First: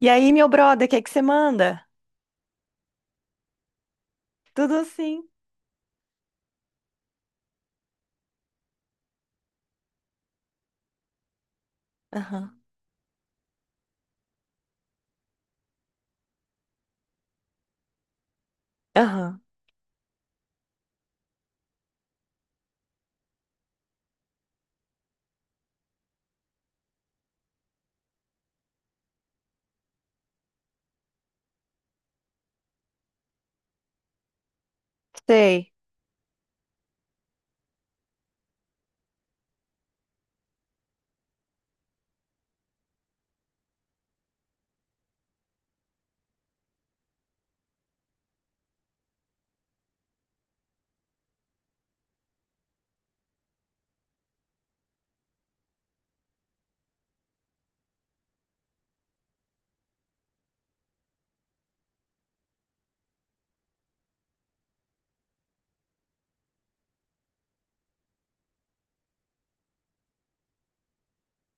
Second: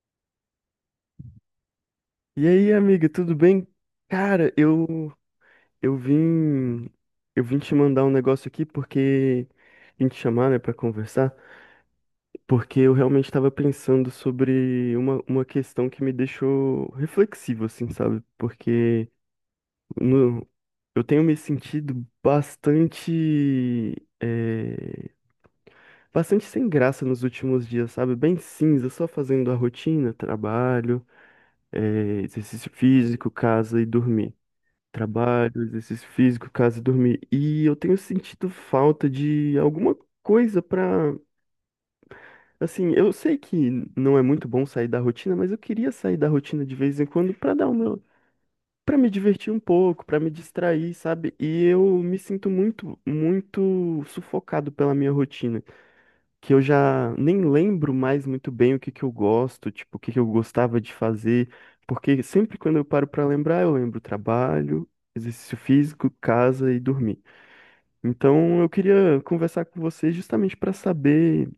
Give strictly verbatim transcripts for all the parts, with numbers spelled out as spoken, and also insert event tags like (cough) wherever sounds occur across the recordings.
E aí, meu brother, o que é que você manda? E aí, amiga, tudo bem? Cara, Tudo eu assim. eu vim eu vim te mandar um negócio aqui porque vim te chamar, né, para conversar, Aham, porque eu realmente estava pensando sobre uma, uma questão que me deixou reflexivo, assim, sabe? Porque aham, no, eu tenho me sentido bastante eh, bastante sem graça nos últimos dias, sabe? Bem cinza, só fazendo a rotina, trabalho, eh, exercício físico, casa e dormir. Trabalho, sei. exercício físico, casa, dormir. E eu tenho sentido falta de alguma coisa pra. Assim, eu sei que não é muito bom sair da rotina, mas eu queria sair da rotina de vez em quando pra dar o meu, para me divertir um pouco, pra me distrair, sabe? E eu me sinto muito, muito sufocado pela minha rotina que eu já nem lembro mais muito bem o que que eu gosto, tipo, o que que eu gostava de fazer, porque sempre quando eu paro pra lembrar, eu lembro trabalho, exercício físico, casa e dormir. Então, eu queria conversar com você justamente para saber,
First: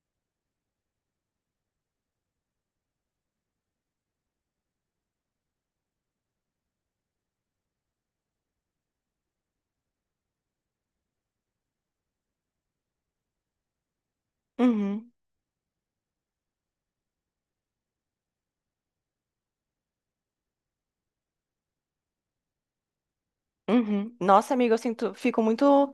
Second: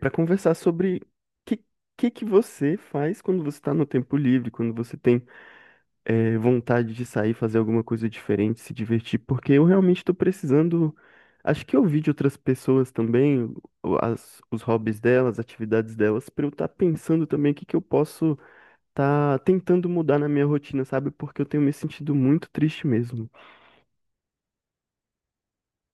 para conversar sobre que que que você faz quando você está no tempo livre, quando você tem é, vontade de sair, fazer alguma coisa diferente, se divertir, porque eu realmente estou precisando. Acho que ouvir de outras pessoas também, o- as- os hobbies Uhum, delas, atividades delas, para eu estar pensando também o que que eu posso estar tentando mudar na minha rotina, sabe? Porque eu tenho me sentido muito triste mesmo. uhum. Nossa, amiga, eu sinto, fico muito.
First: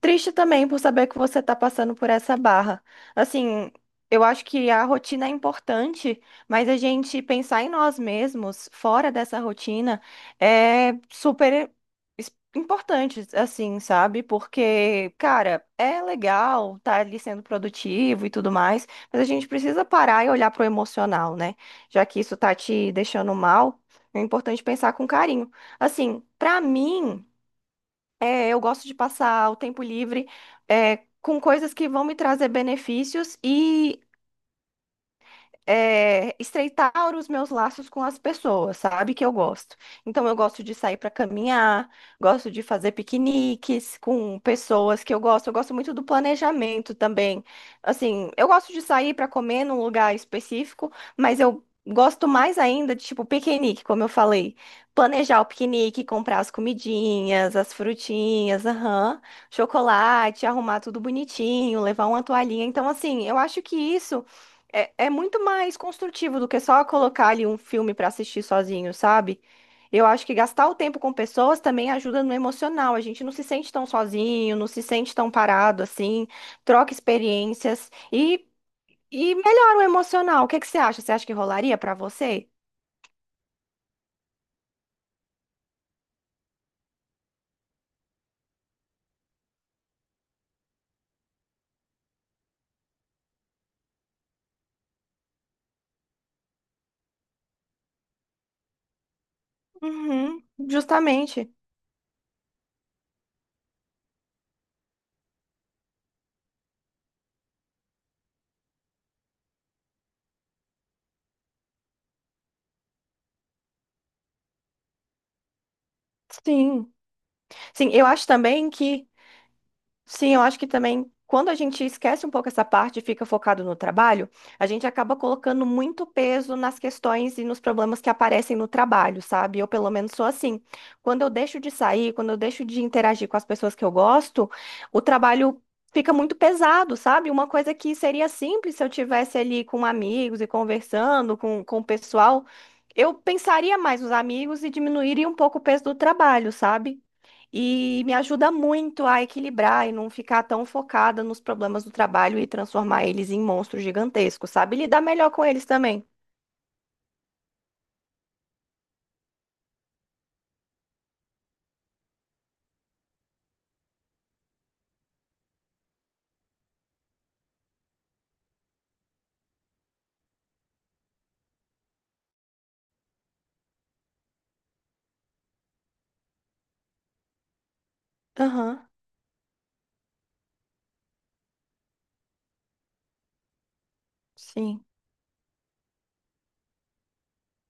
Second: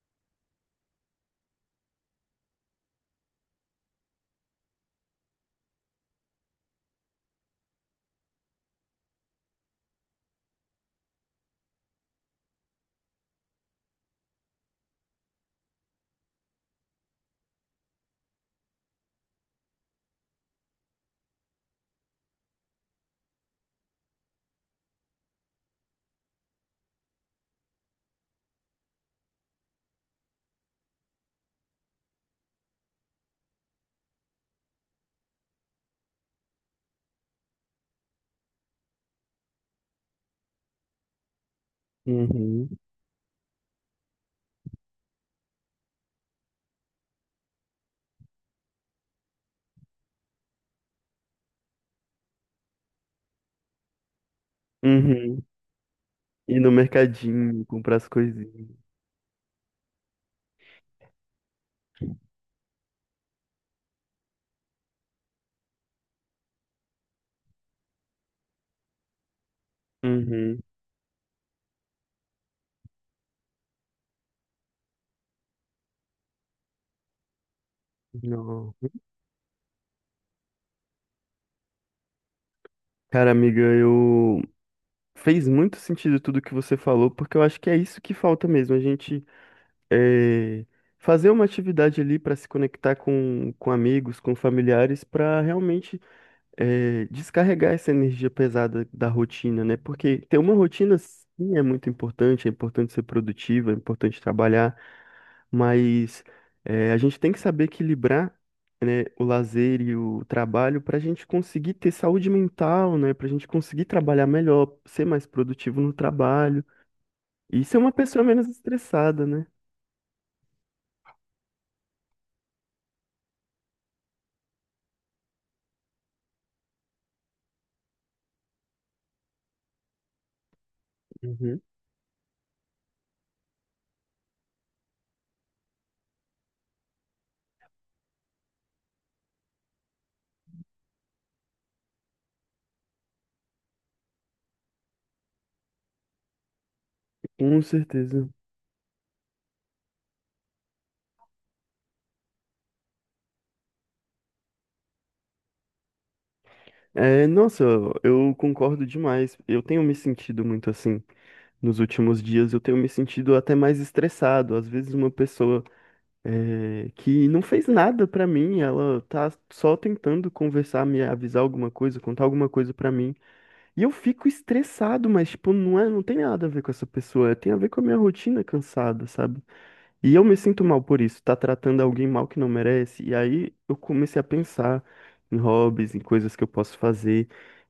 Triste também por saber que você está passando por essa barra. Assim, eu acho que a rotina é importante, mas a gente pensar em nós mesmos fora dessa rotina é super es- importante, assim, sabe? Porque, cara, é legal estar ali sendo produtivo e tudo mais, mas a gente precisa parar e olhar pro emocional, né? Já que isso tá te deixando mal, é importante pensar com carinho. Assim, pra mim. É, eu gosto de passar o tempo livre, é, com coisas que vão me trazer benefícios é, estreitar os meus laços com as pessoas, sabe? Que eu gosto. Então, eu gosto de sair para caminhar, gosto de Uhum. fazer piqueniques com pessoas que eu gosto. Eu gosto muito do planejamento também. Assim, eu gosto de sair para comer num lugar específico, mas eu gosto mais ainda de, tipo, piquenique, como eu falei. Planejar Uhum. o piquenique, comprar as Ir no comidinhas, mercadinho, as comprar as frutinhas, coisinhas. aham, chocolate, arrumar tudo bonitinho, levar uma toalhinha. Então, assim, eu acho que isso. É, é muito mais construtivo do que só colocar ali um filme para assistir sozinho, sabe? Eu acho que Uhum. gastar o tempo com pessoas também ajuda no emocional. A gente não se sente tão sozinho, não se sente tão parado assim, troca experiências e, Não. e melhora o emocional. O que que você acha? Você acha que rolaria para você? Cara, amiga, eu. Fez muito sentido tudo que você falou, porque eu acho que é isso que falta mesmo. A gente é, fazer uma atividade ali para se conectar com, com amigos, com familiares, para realmente é, descarregar essa energia pesada da rotina, né? Porque ter Uhum, uma rotina justamente. sim é muito importante, é importante ser produtivo, é importante trabalhar, mas é, a gente tem que saber equilibrar. Né, o lazer e o trabalho para a gente conseguir ter saúde mental, né, para a gente conseguir trabalhar melhor, ser mais produtivo no trabalho Sim. e ser Sim, uma eu pessoa acho menos também que estressada, né? Sim, eu acho que também quando a gente esquece um pouco essa parte e fica focado no trabalho, a gente acaba colocando muito peso nas questões e nos problemas que aparecem no trabalho, sabe? Eu, pelo menos, sou assim. Quando eu deixo Uhum. de sair, quando eu deixo de interagir com as pessoas que eu gosto, o trabalho fica muito pesado, sabe? Uma coisa que seria simples se eu tivesse ali com amigos e conversando com, com o pessoal, eu pensaria mais nos amigos e diminuiria um pouco o peso do trabalho, sabe? Com E me certeza. ajuda muito a equilibrar e não ficar tão focada nos problemas do trabalho e transformar eles em monstros gigantescos, sabe? Lidar melhor com eles também. É, nossa, eu concordo demais. Eu tenho me sentido muito assim nos últimos dias. Eu tenho me sentido até mais estressado. Às vezes, uma pessoa é, que não fez nada pra mim, ela tá só tentando conversar, me avisar alguma coisa, contar alguma coisa pra mim. E eu fico estressado, mas, tipo, não é, não tem nada a ver com essa pessoa. Tem a ver com a minha rotina Aham, cansada, sabe? E eu me sinto mal por isso, tá tratando alguém mal que não merece. E aí eu comecei a pensar sim. em hobbies, em coisas que eu posso fazer.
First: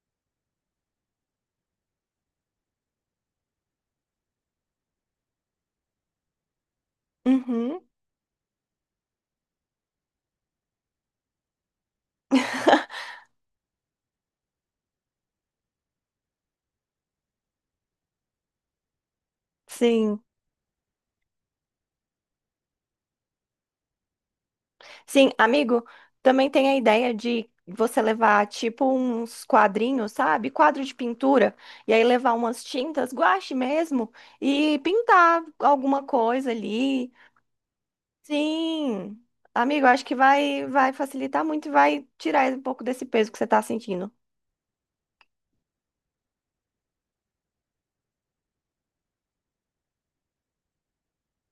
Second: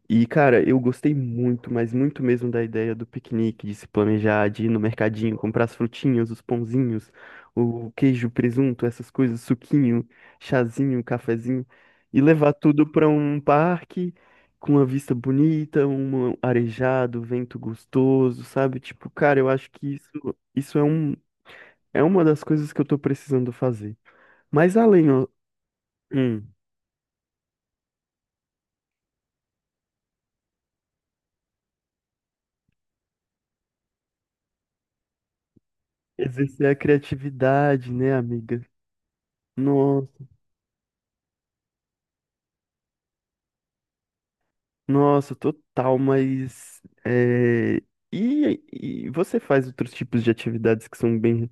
E, cara, eu gostei muito, mas muito mesmo da ideia do piquenique, de se planejar, de ir no mercadinho, comprar as frutinhas, os pãozinhos, Uhum. o queijo, presunto, essas coisas, suquinho, chazinho, cafezinho, e levar tudo (laughs) pra um parque com uma vista bonita, um arejado, vento gostoso, sabe? Tipo, cara, eu acho que isso, Sim, isso é um é uma das coisas que eu tô precisando fazer. Mas além, ó, sim, amigo, hum, também tem a ideia de você levar tipo uns quadrinhos, sabe? Quadro de pintura, e aí levar umas tintas, guache mesmo, e pintar alguma coisa exercer a ali. criatividade, né, amiga? Sim, amigo, acho que Nossa, vai, vai facilitar muito e vai tirar um pouco desse peso que você tá sentindo. nossa, total, mas é, e, e você faz outros tipos de atividades que são bem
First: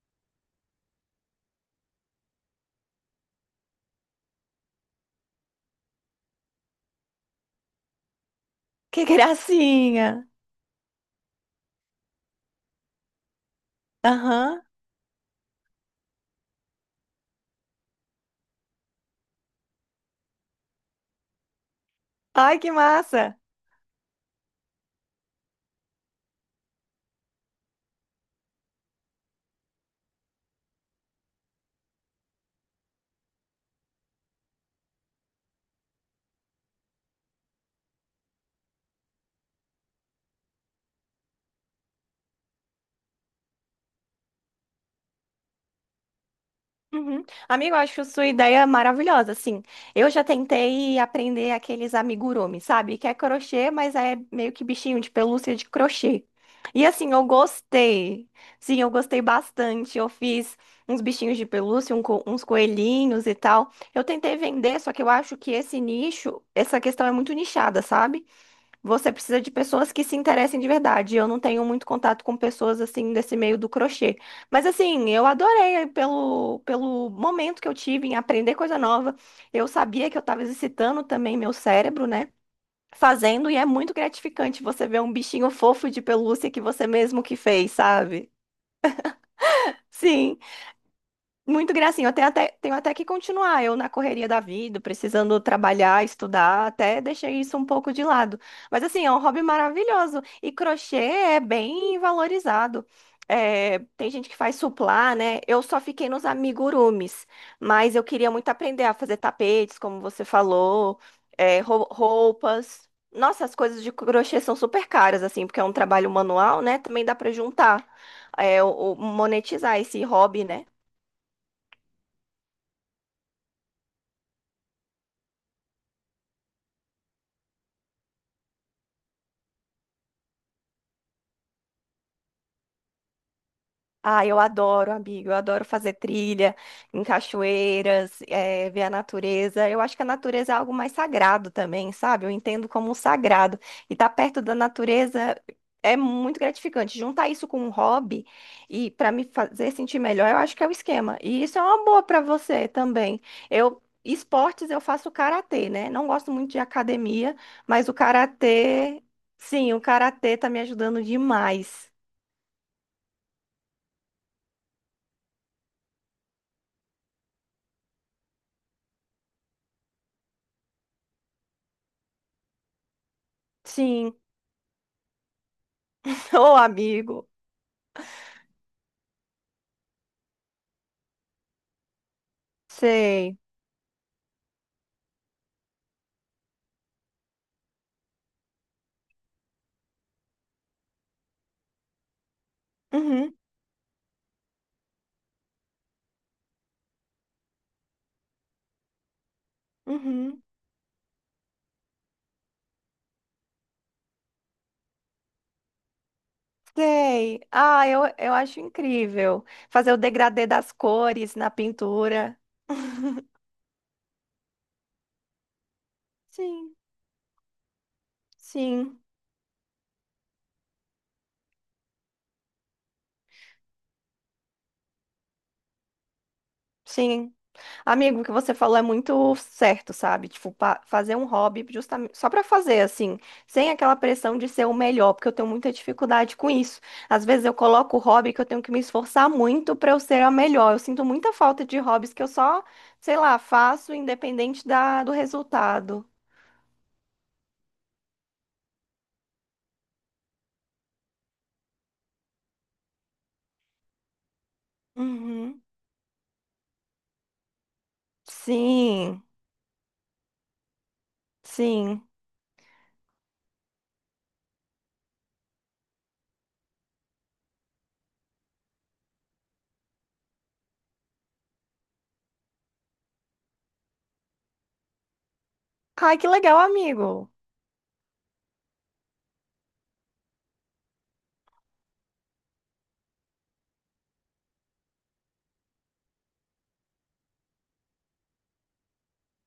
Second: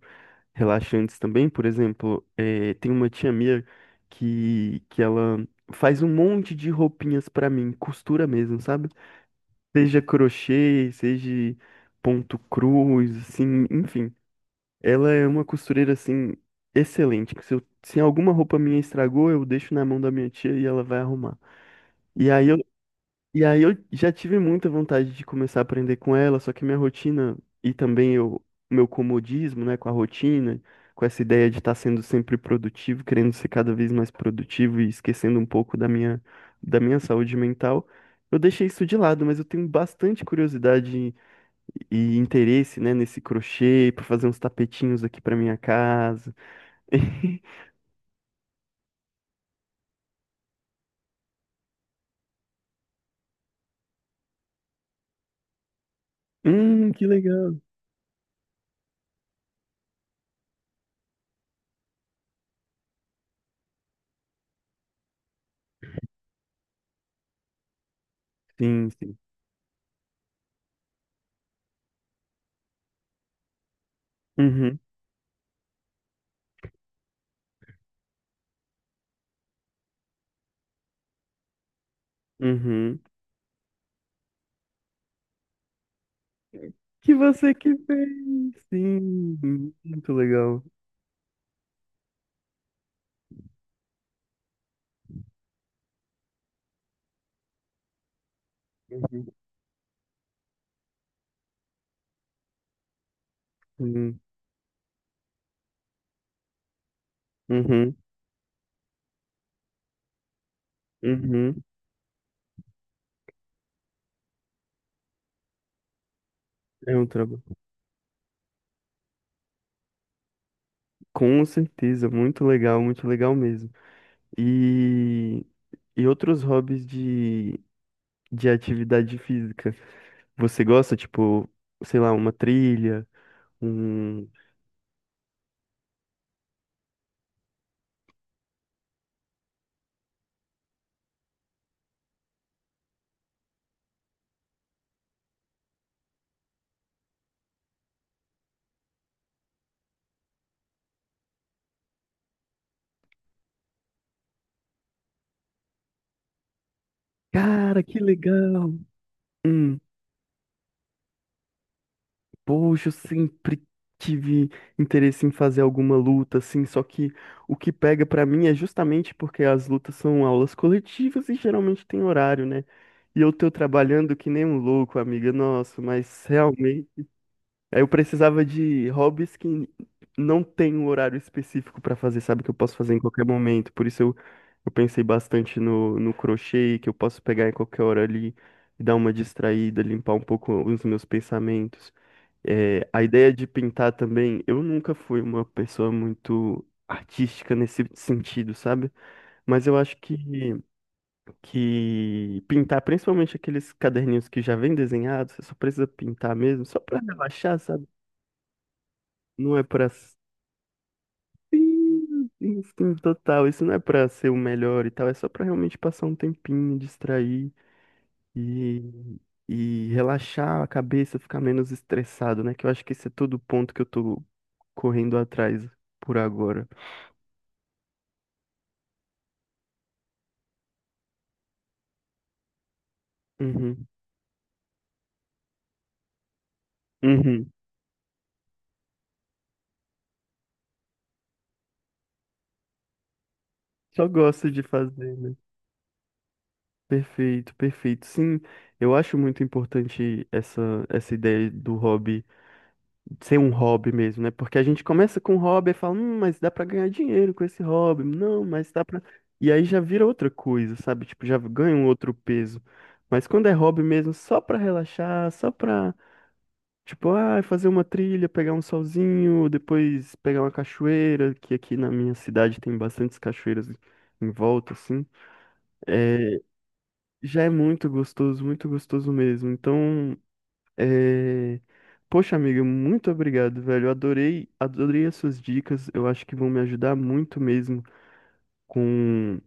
relaxantes também? Por exemplo, é, tem uma tia minha que, que ela faz um monte de roupinhas pra mim, costura mesmo, sabe? Que (laughs) Seja gracinha! crochê, seja ponto cruz, assim, enfim. Aham. Ela é uma costureira assim excelente, que se, eu- se alguma roupa minha estragou, eu deixo na mão da minha tia e ela vai arrumar. E aí eu, Ai, que massa! e aí eu já tive muita vontade de começar a aprender com ela, só que minha rotina e também eu, meu comodismo, né, com a rotina, com essa ideia de estar sendo sempre produtivo, querendo ser cada vez mais produtivo e esquecendo um pouco da minha da minha saúde mental, eu deixei isso de lado, mas eu tenho bastante curiosidade e interesse, né, nesse crochê para fazer uns tapetinhos aqui para minha casa. Uhum. (laughs) Amigo, eu acho sua ideia maravilhosa, assim. Eu já tentei aprender aqueles amigurumi, sabe? Que é crochê, mas é meio que bichinho de pelúcia de crochê. E Hum, que assim, eu legal. gostei. Sim, eu gostei bastante. Eu fiz uns bichinhos de pelúcia, um co- uns coelhinhos e tal. Eu tentei vender, só que eu acho que esse nicho, essa questão é muito nichada, sabe? Sim, Você sim. precisa de pessoas que se interessem de verdade. Eu não tenho muito contato com pessoas assim desse meio do crochê. Mas Uhum, assim, eu adorei eh, pelo, pelo momento que eu tive em aprender coisa nova. Eu sabia que eu estava exercitando também meu cérebro, né? uhum. Fazendo, e é muito gratificante você ver um bichinho fofo de pelúcia que você Que mesmo que você fez, que sabe? fez. Sim, muito Sim. legal. Muito gracinha. Eu tenho até, tenho até que continuar. Eu, na correria da vida, precisando trabalhar, estudar, até deixei isso um pouco de lado. Mas, assim, é um Uhum, hobby maravilhoso. E crochê é bem valorizado. É, tem sim. gente que faz suplá, né? Eu só fiquei nos amigurumis, mas Uhum, eu queria muito aprender a fazer tapetes, como você falou, é, uhum. rou- roupas. Nossa, as coisas de crochê são super caras, assim, porque é um trabalho manual, né? É Também um dá para trabalho. juntar, é, o- o- monetizar esse hobby, né? Com certeza, muito legal, muito legal mesmo. E, e outros hobbies de, de atividade física? Você gosta, tipo, sei lá, uma trilha, Ah, um eu adoro, amigo. Eu adoro fazer trilha em cachoeiras, eh, ver a natureza. Eu acho que a natureza é algo mais sagrado também, sabe? Eu entendo como um sagrado. E estar perto da natureza é muito gratificante. Juntar isso com um hobby e para me fazer sentir melhor, eu acho que é o esquema. E isso é uma boa para você também. Eu esportes eu faço karatê, né? Não gosto muito de academia, Cara, mas o que legal! karatê, sim, Hum, o karatê tá me ajudando demais. poxa, eu sempre tive interesse em fazer alguma luta, assim, só que o que pega pra mim é justamente porque as lutas são aulas coletivas e geralmente tem horário, né? E eu tô Sim, trabalhando que nem um louco, amiga, nossa, mas (laughs) ô realmente. amigo. Aí eu precisava de hobbies que não tem um horário específico pra fazer, sabe? Que eu posso fazer em qualquer Sei. momento. Por isso eu, eu pensei bastante no, no crochê, que eu posso pegar em qualquer hora ali, dar uma distraída, limpar um pouco os meus pensamentos. É, a ideia Uhum, de pintar também, eu nunca fui uma pessoa muito artística nesse sentido, sabe? Mas eu acho que, uhum. que pintar, principalmente aqueles caderninhos que já vêm desenhados, você só precisa pintar mesmo, só pra Sei. relaxar, Ah, sabe? eu, eu acho incrível Não é pra. fazer o degradê das cores na Sim, pintura. sim, sim, (laughs) total. Isso não é pra ser o melhor e tal. É só pra realmente passar um Sim, tempinho, distrair sim, e, e relaxar a cabeça, ficar menos estressado, né? Que eu acho que esse é todo o ponto que eu tô correndo atrás por agora. sim. Amigo, o que você falou é muito certo, sabe? Tipo, pa- fazer um hobby justamente só pra fazer assim, sem Uhum. aquela pressão de ser o melhor, porque eu tenho muita dificuldade com isso. Às vezes Uhum. eu coloco o hobby que eu tenho que me esforçar muito pra eu ser a melhor. Eu sinto muita falta de hobbies que eu só, sei lá, faço Só gosto de independente da, do fazer, né? resultado. Perfeito, perfeito. Sim, eu acho muito importante essa, essa ideia do hobby. Ser um hobby mesmo, né? Porque a gente começa com um Uhum. hobby e fala, hum, mas dá pra ganhar dinheiro com esse hobby. Não, mas dá pra. Sim, E aí já vira outra coisa, sabe? Tipo, já ganha um sim. outro peso. Mas quando é hobby mesmo, só pra relaxar, só pra, tipo, ah, fazer uma trilha, pegar um solzinho, depois pegar uma cachoeira, que aqui na minha cidade tem bastantes cachoeiras em volta, assim. Ai, que É, legal, amigo. já é muito gostoso, muito gostoso mesmo. Então, é... Poxa, amiga, muito obrigado, velho. Eu adorei, adorei as suas dicas. Eu acho que vão me ajudar muito mesmo com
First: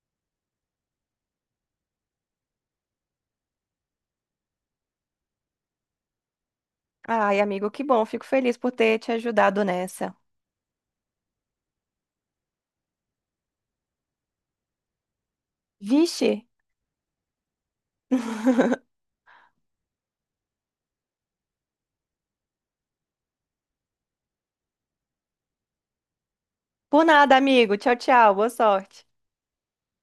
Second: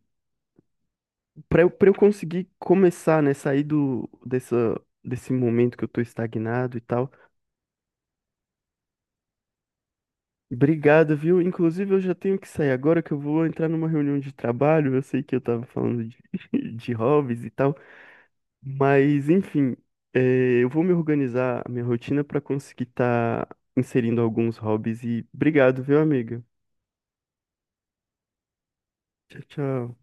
para eu, para eu conseguir começar, né, sair do dessa desse momento que eu tô estagnado e tal. Ai, amigo, que bom. Fico feliz por ter te ajudado nessa. Obrigado, viu? Inclusive, eu já tenho que sair agora que eu vou entrar numa reunião de trabalho. Eu sei que eu tava falando de, Vixe. (laughs) de hobbies e tal, (laughs) mas enfim, é, eu vou me organizar a minha rotina pra conseguir estar inserindo alguns hobbies e obrigado, viu, amiga? Por nada, amigo. Tchau, tchau. Boa sorte. Tchau, tchau.